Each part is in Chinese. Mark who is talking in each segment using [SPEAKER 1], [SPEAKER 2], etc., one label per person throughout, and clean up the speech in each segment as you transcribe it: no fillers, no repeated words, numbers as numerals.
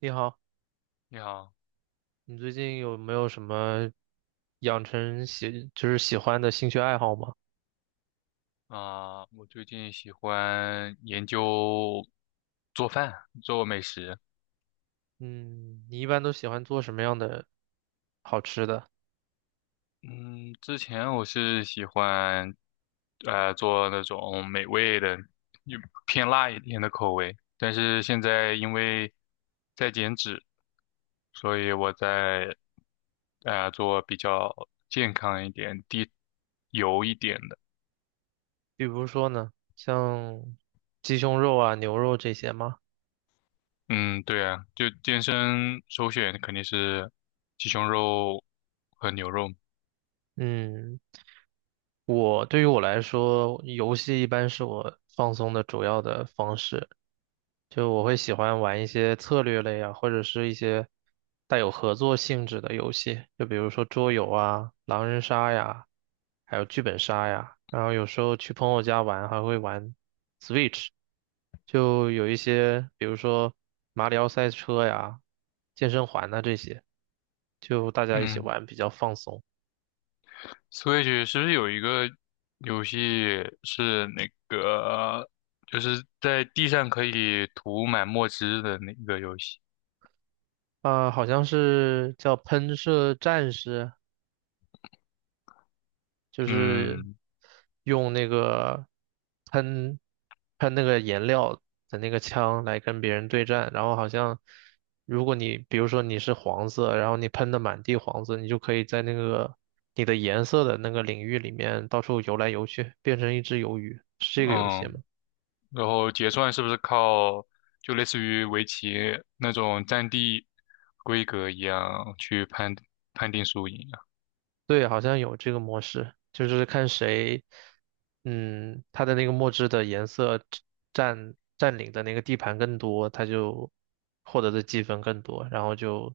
[SPEAKER 1] 你好，
[SPEAKER 2] 你好
[SPEAKER 1] 你最近有没有什么养成喜，喜欢的兴趣爱好吗？
[SPEAKER 2] 啊，我最近喜欢研究做饭，做美食。
[SPEAKER 1] 嗯，你一般都喜欢做什么样的好吃的？
[SPEAKER 2] 嗯，之前我是喜欢做那种美味的，就偏辣一点的口味。但是现在因为在减脂，所以我在做比较健康一点、低油一点的。
[SPEAKER 1] 比如说呢，像鸡胸肉啊、牛肉这些吗？
[SPEAKER 2] 嗯，对啊，就健身首选肯定是鸡胸肉和牛肉。
[SPEAKER 1] 嗯，我对于我来说，游戏一般是我放松的主要的方式。就我会喜欢玩一些策略类啊，或者是一些带有合作性质的游戏，就比如说桌游啊、狼人杀呀，还有剧本杀呀。然后有时候去朋友家玩，还会玩 Switch，就有一些，比如说马里奥赛车呀、健身环呐、这些，就大家一起
[SPEAKER 2] 嗯。
[SPEAKER 1] 玩比较放松。
[SPEAKER 2] 所以是不是有一个游戏是那个，就是在地上可以涂满墨汁的那个游戏？
[SPEAKER 1] 啊、好像是叫喷射战士。就是
[SPEAKER 2] 嗯
[SPEAKER 1] 用那个喷喷那个颜料的那个枪来跟别人对战，然后好像如果你比如说你是黄色，然后你喷的满地黄色，你就可以在那个你的颜色的那个领域里面到处游来游去，变成一只鱿鱼，是这个游戏
[SPEAKER 2] 嗯，
[SPEAKER 1] 吗？
[SPEAKER 2] 然后结算是不是靠就类似于围棋那种占地规格一样去判定输赢啊？
[SPEAKER 1] 对，好像有这个模式，就是看谁，嗯，他的那个墨汁的颜色占领的那个地盘更多，他就获得的积分更多，然后就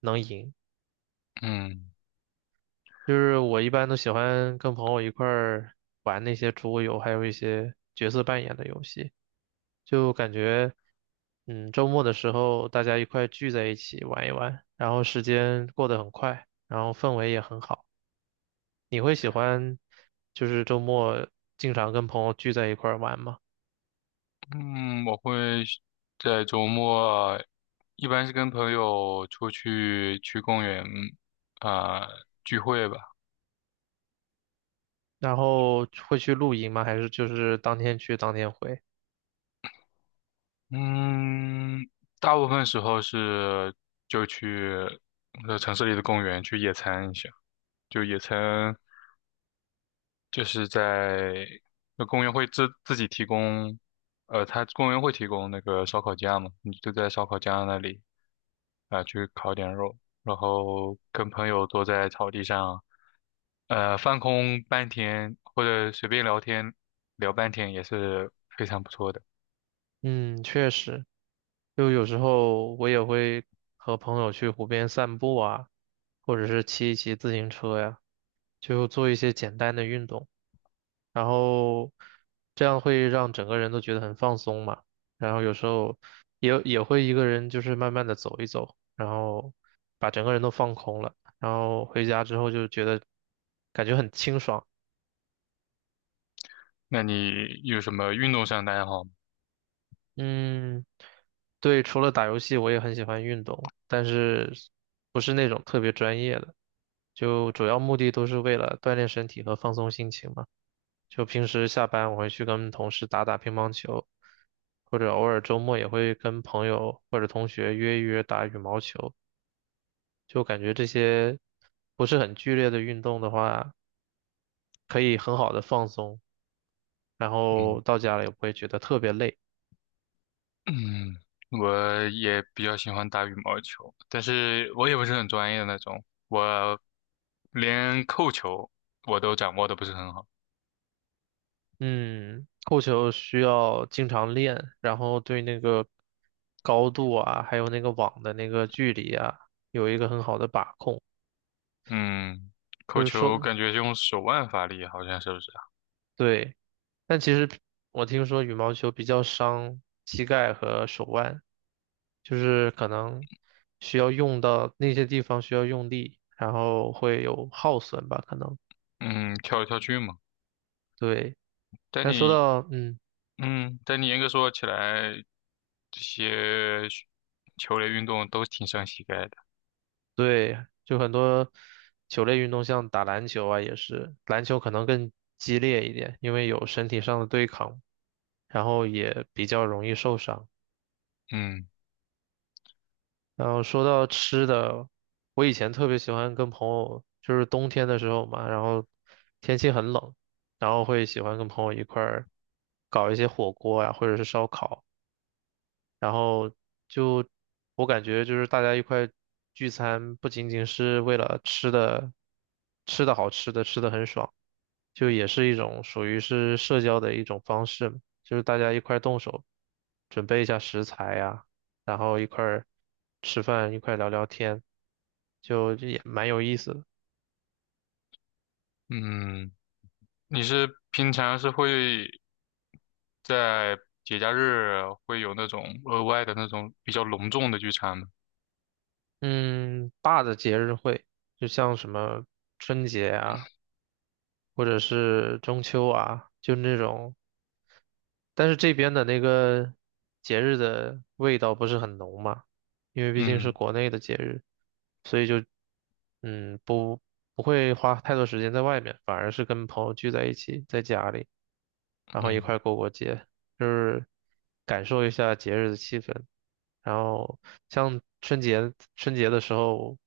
[SPEAKER 1] 能赢。
[SPEAKER 2] 嗯，
[SPEAKER 1] 就是我一般都喜欢跟朋友一块儿玩那些桌游，还有一些角色扮演的游戏，就感觉，嗯，周末的时候大家一块聚在一起玩一玩，然后时间过得很快，然后氛围也很好。你会喜欢就是周末经常跟朋友聚在一块儿玩吗？
[SPEAKER 2] 嗯我会在周末，一般是跟朋友出去去公园啊、聚会吧。
[SPEAKER 1] 然后会去露营吗？还是就是当天去当天回？
[SPEAKER 2] 嗯，大部分时候是就去城市里的公园去野餐一下，就野餐就是在那公园会自己提供，呃，它公园会提供那个烧烤架嘛，你就在烧烤架那里啊、去烤点肉，然后跟朋友坐在草地上，呃，放空半天或者随便聊天聊半天也是非常不错的。
[SPEAKER 1] 嗯，确实，就有时候我也会和朋友去湖边散步啊，或者是骑一骑自行车呀，就做一些简单的运动。然后这样会让整个人都觉得很放松嘛。然后有时候也会一个人就是慢慢的走一走，然后把整个人都放空了，然后回家之后就觉得感觉很清爽。
[SPEAKER 2] 那你有什么运动上的爱好
[SPEAKER 1] 嗯，对，除了打游戏，我也很喜欢运动，但是不是那种特别专业的，就主要目的都是为了锻炼身体和放松心情嘛。就平时下班我会去跟同事打打乒乓球，或者偶尔周末也会跟朋友或者同学约一约打羽毛球。就感觉这些不是很剧烈的运动的话，可以很好的放松，然
[SPEAKER 2] 嗯。
[SPEAKER 1] 后到家了也不会觉得特别累。
[SPEAKER 2] 嗯，我也比较喜欢打羽毛球，但是我也不是很专业的那种，我连扣球我都掌握的不是很好。
[SPEAKER 1] 嗯，扣球需要经常练，然后对那个高度啊，还有那个网的那个距离啊，有一个很好的把控。
[SPEAKER 2] 嗯，
[SPEAKER 1] 就
[SPEAKER 2] 扣
[SPEAKER 1] 是
[SPEAKER 2] 球
[SPEAKER 1] 说，
[SPEAKER 2] 感觉用手腕发力，好像是不是啊？
[SPEAKER 1] 对。但其实我听说羽毛球比较伤膝盖和手腕，就是可能需要用到那些地方需要用力，然后会有耗损吧，可能。
[SPEAKER 2] 嗯，跳来跳去嘛。
[SPEAKER 1] 对，
[SPEAKER 2] 但
[SPEAKER 1] 但说
[SPEAKER 2] 你，
[SPEAKER 1] 到
[SPEAKER 2] 嗯，但你严格说起来，这些球类运动都挺伤膝盖的。
[SPEAKER 1] 对，就很多球类运动，像打篮球啊，也是篮球可能更激烈一点，因为有身体上的对抗，然后也比较容易受伤。
[SPEAKER 2] 嗯，
[SPEAKER 1] 然后说到吃的，我以前特别喜欢跟朋友，就是冬天的时候嘛，然后天气很冷，然后会喜欢跟朋友一块儿搞一些火锅呀、或者是烧烤，然后就我感觉就是大家一块聚餐，不仅仅是为了吃的，吃的好吃的，吃的很爽。就也是一种属于是社交的一种方式嘛就是大家一块儿动手，准备一下食材呀，然后一块儿吃饭，一块儿聊聊天，就这也蛮有意思的。
[SPEAKER 2] 嗯，你是平常是会在节假日会有那种额外的那种比较隆重的聚餐吗？
[SPEAKER 1] 嗯，大的节日会，就像什么春节啊，或者是中秋啊，就那种但是这边的那个节日的味道不是很浓嘛，因为毕竟是
[SPEAKER 2] 嗯。
[SPEAKER 1] 国内的节日，所以就嗯不不会花太多时间在外面，反而是跟朋友聚在一起，在家里。然后一块
[SPEAKER 2] 嗯
[SPEAKER 1] 儿过过节，就是感受一下节日的气氛。然后像春节的时候，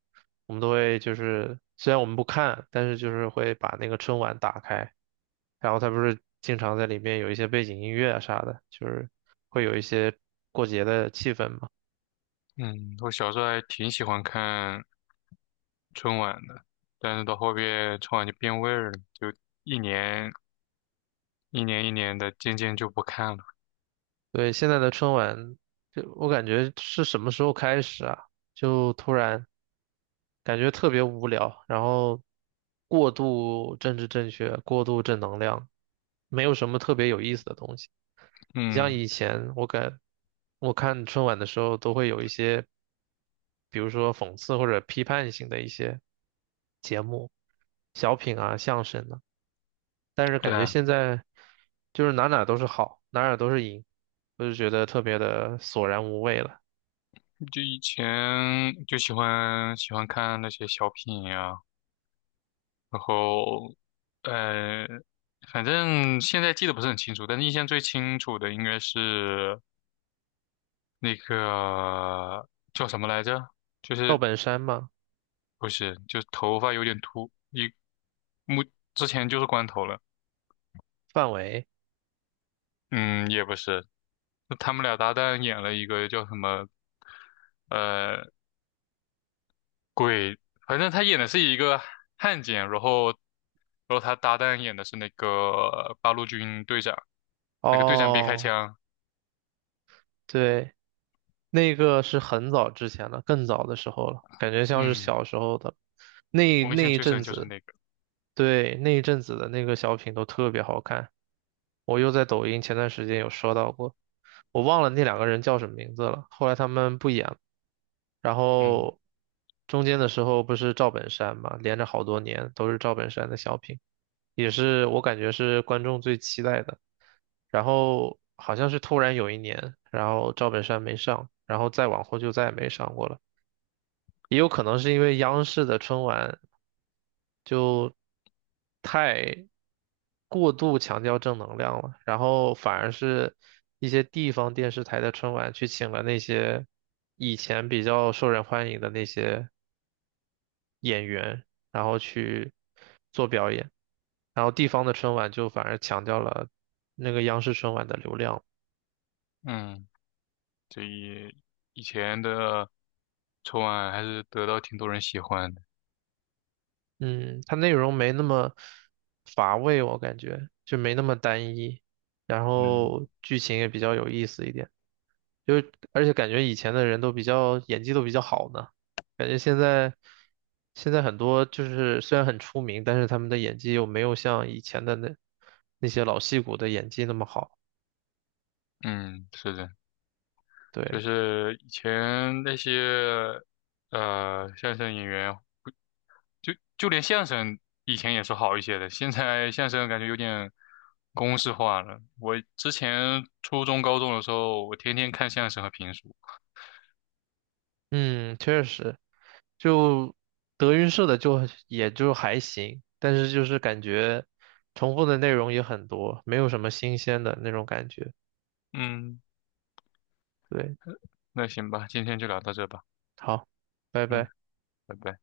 [SPEAKER 1] 我们都会就是虽然我们不看，但是就是会把那个春晚打开，然后它不是经常在里面有一些背景音乐啊啥的，就是会有一些过节的气氛嘛。
[SPEAKER 2] 嗯，我小时候还挺喜欢看春晚的，但是到后边春晚就变味儿了，就一年一年一年的渐渐就不看了。
[SPEAKER 1] 对，现在的春晚，就我感觉是什么时候开始啊？就突然。感觉特别无聊，然后过度政治正确，过度正能量，没有什么特别有意思的东西。你像
[SPEAKER 2] 嗯，
[SPEAKER 1] 以前我看春晚的时候，都会有一些，比如说讽刺或者批判性的一些节目、小品啊、相声啊，但是感
[SPEAKER 2] 对
[SPEAKER 1] 觉
[SPEAKER 2] 啊，
[SPEAKER 1] 现在就是哪哪都是好，哪哪都是赢，我就觉得特别的索然无味了。
[SPEAKER 2] 就以前就喜欢看那些小品呀、然后呃，反正现在记得不是很清楚，但是印象最清楚的应该是那个叫什么来着？就
[SPEAKER 1] 赵
[SPEAKER 2] 是
[SPEAKER 1] 本山嘛，
[SPEAKER 2] 不是，就是头发有点秃，一目之前就是光头了。
[SPEAKER 1] 范伟，
[SPEAKER 2] 嗯，也不是，就他们俩搭档演了一个叫什么，呃，鬼，反正他演的是一个汉奸，然后，然后他搭档演的是那个八路军队长，那个队长别开
[SPEAKER 1] 哦。
[SPEAKER 2] 枪。
[SPEAKER 1] 对，那个是很早之前了，更早的时候了，感觉像是
[SPEAKER 2] 嗯，
[SPEAKER 1] 小时候的，那
[SPEAKER 2] 我印
[SPEAKER 1] 那
[SPEAKER 2] 象
[SPEAKER 1] 一
[SPEAKER 2] 最
[SPEAKER 1] 阵
[SPEAKER 2] 深就是
[SPEAKER 1] 子，
[SPEAKER 2] 那个。
[SPEAKER 1] 对，那一阵子的那个小品都特别好看，我又在抖音前段时间有刷到过，我忘了那两个人叫什么名字了，后来他们不演了，然
[SPEAKER 2] 嗯。
[SPEAKER 1] 后中间的时候不是赵本山嘛，连着好多年都是赵本山的小品，也是我感觉是观众最期待的。然后好像是突然有一年，然后赵本山没上，然后再往后就再也没上过了。也有可能是因为央视的春晚就太过度强调正能量了，然后反而是一些地方电视台的春晚去请了那些以前比较受人欢迎的那些演员，然后去做表演，然后地方的春晚就反而强调了那个央视春晚的流量。
[SPEAKER 2] 嗯这一以前的春晚还是得到挺多人喜欢的。
[SPEAKER 1] 嗯，它内容没那么乏味，我感觉就没那么单一，然
[SPEAKER 2] 嗯。
[SPEAKER 1] 后剧情也比较有意思一点，就是而且感觉以前的人都比较演技都比较好呢，感觉现在很多就是虽然很出名，但是他们的演技又没有像以前的那些老戏骨的演技那么好，
[SPEAKER 2] 嗯，是的，就
[SPEAKER 1] 对，
[SPEAKER 2] 是以前那些相声演员，就就连相声以前也是好一些的，现在相声感觉有点公式化了。我之前初中、高中的时候，我天天看相声和评书。
[SPEAKER 1] 嗯，确实。就德云社的就也就还行，但是就是感觉重复的内容也很多，没有什么新鲜的那种感觉。
[SPEAKER 2] 嗯，
[SPEAKER 1] 对，
[SPEAKER 2] 那行吧，今天就聊到这吧。
[SPEAKER 1] 好，拜
[SPEAKER 2] 嗯，
[SPEAKER 1] 拜。
[SPEAKER 2] 拜拜。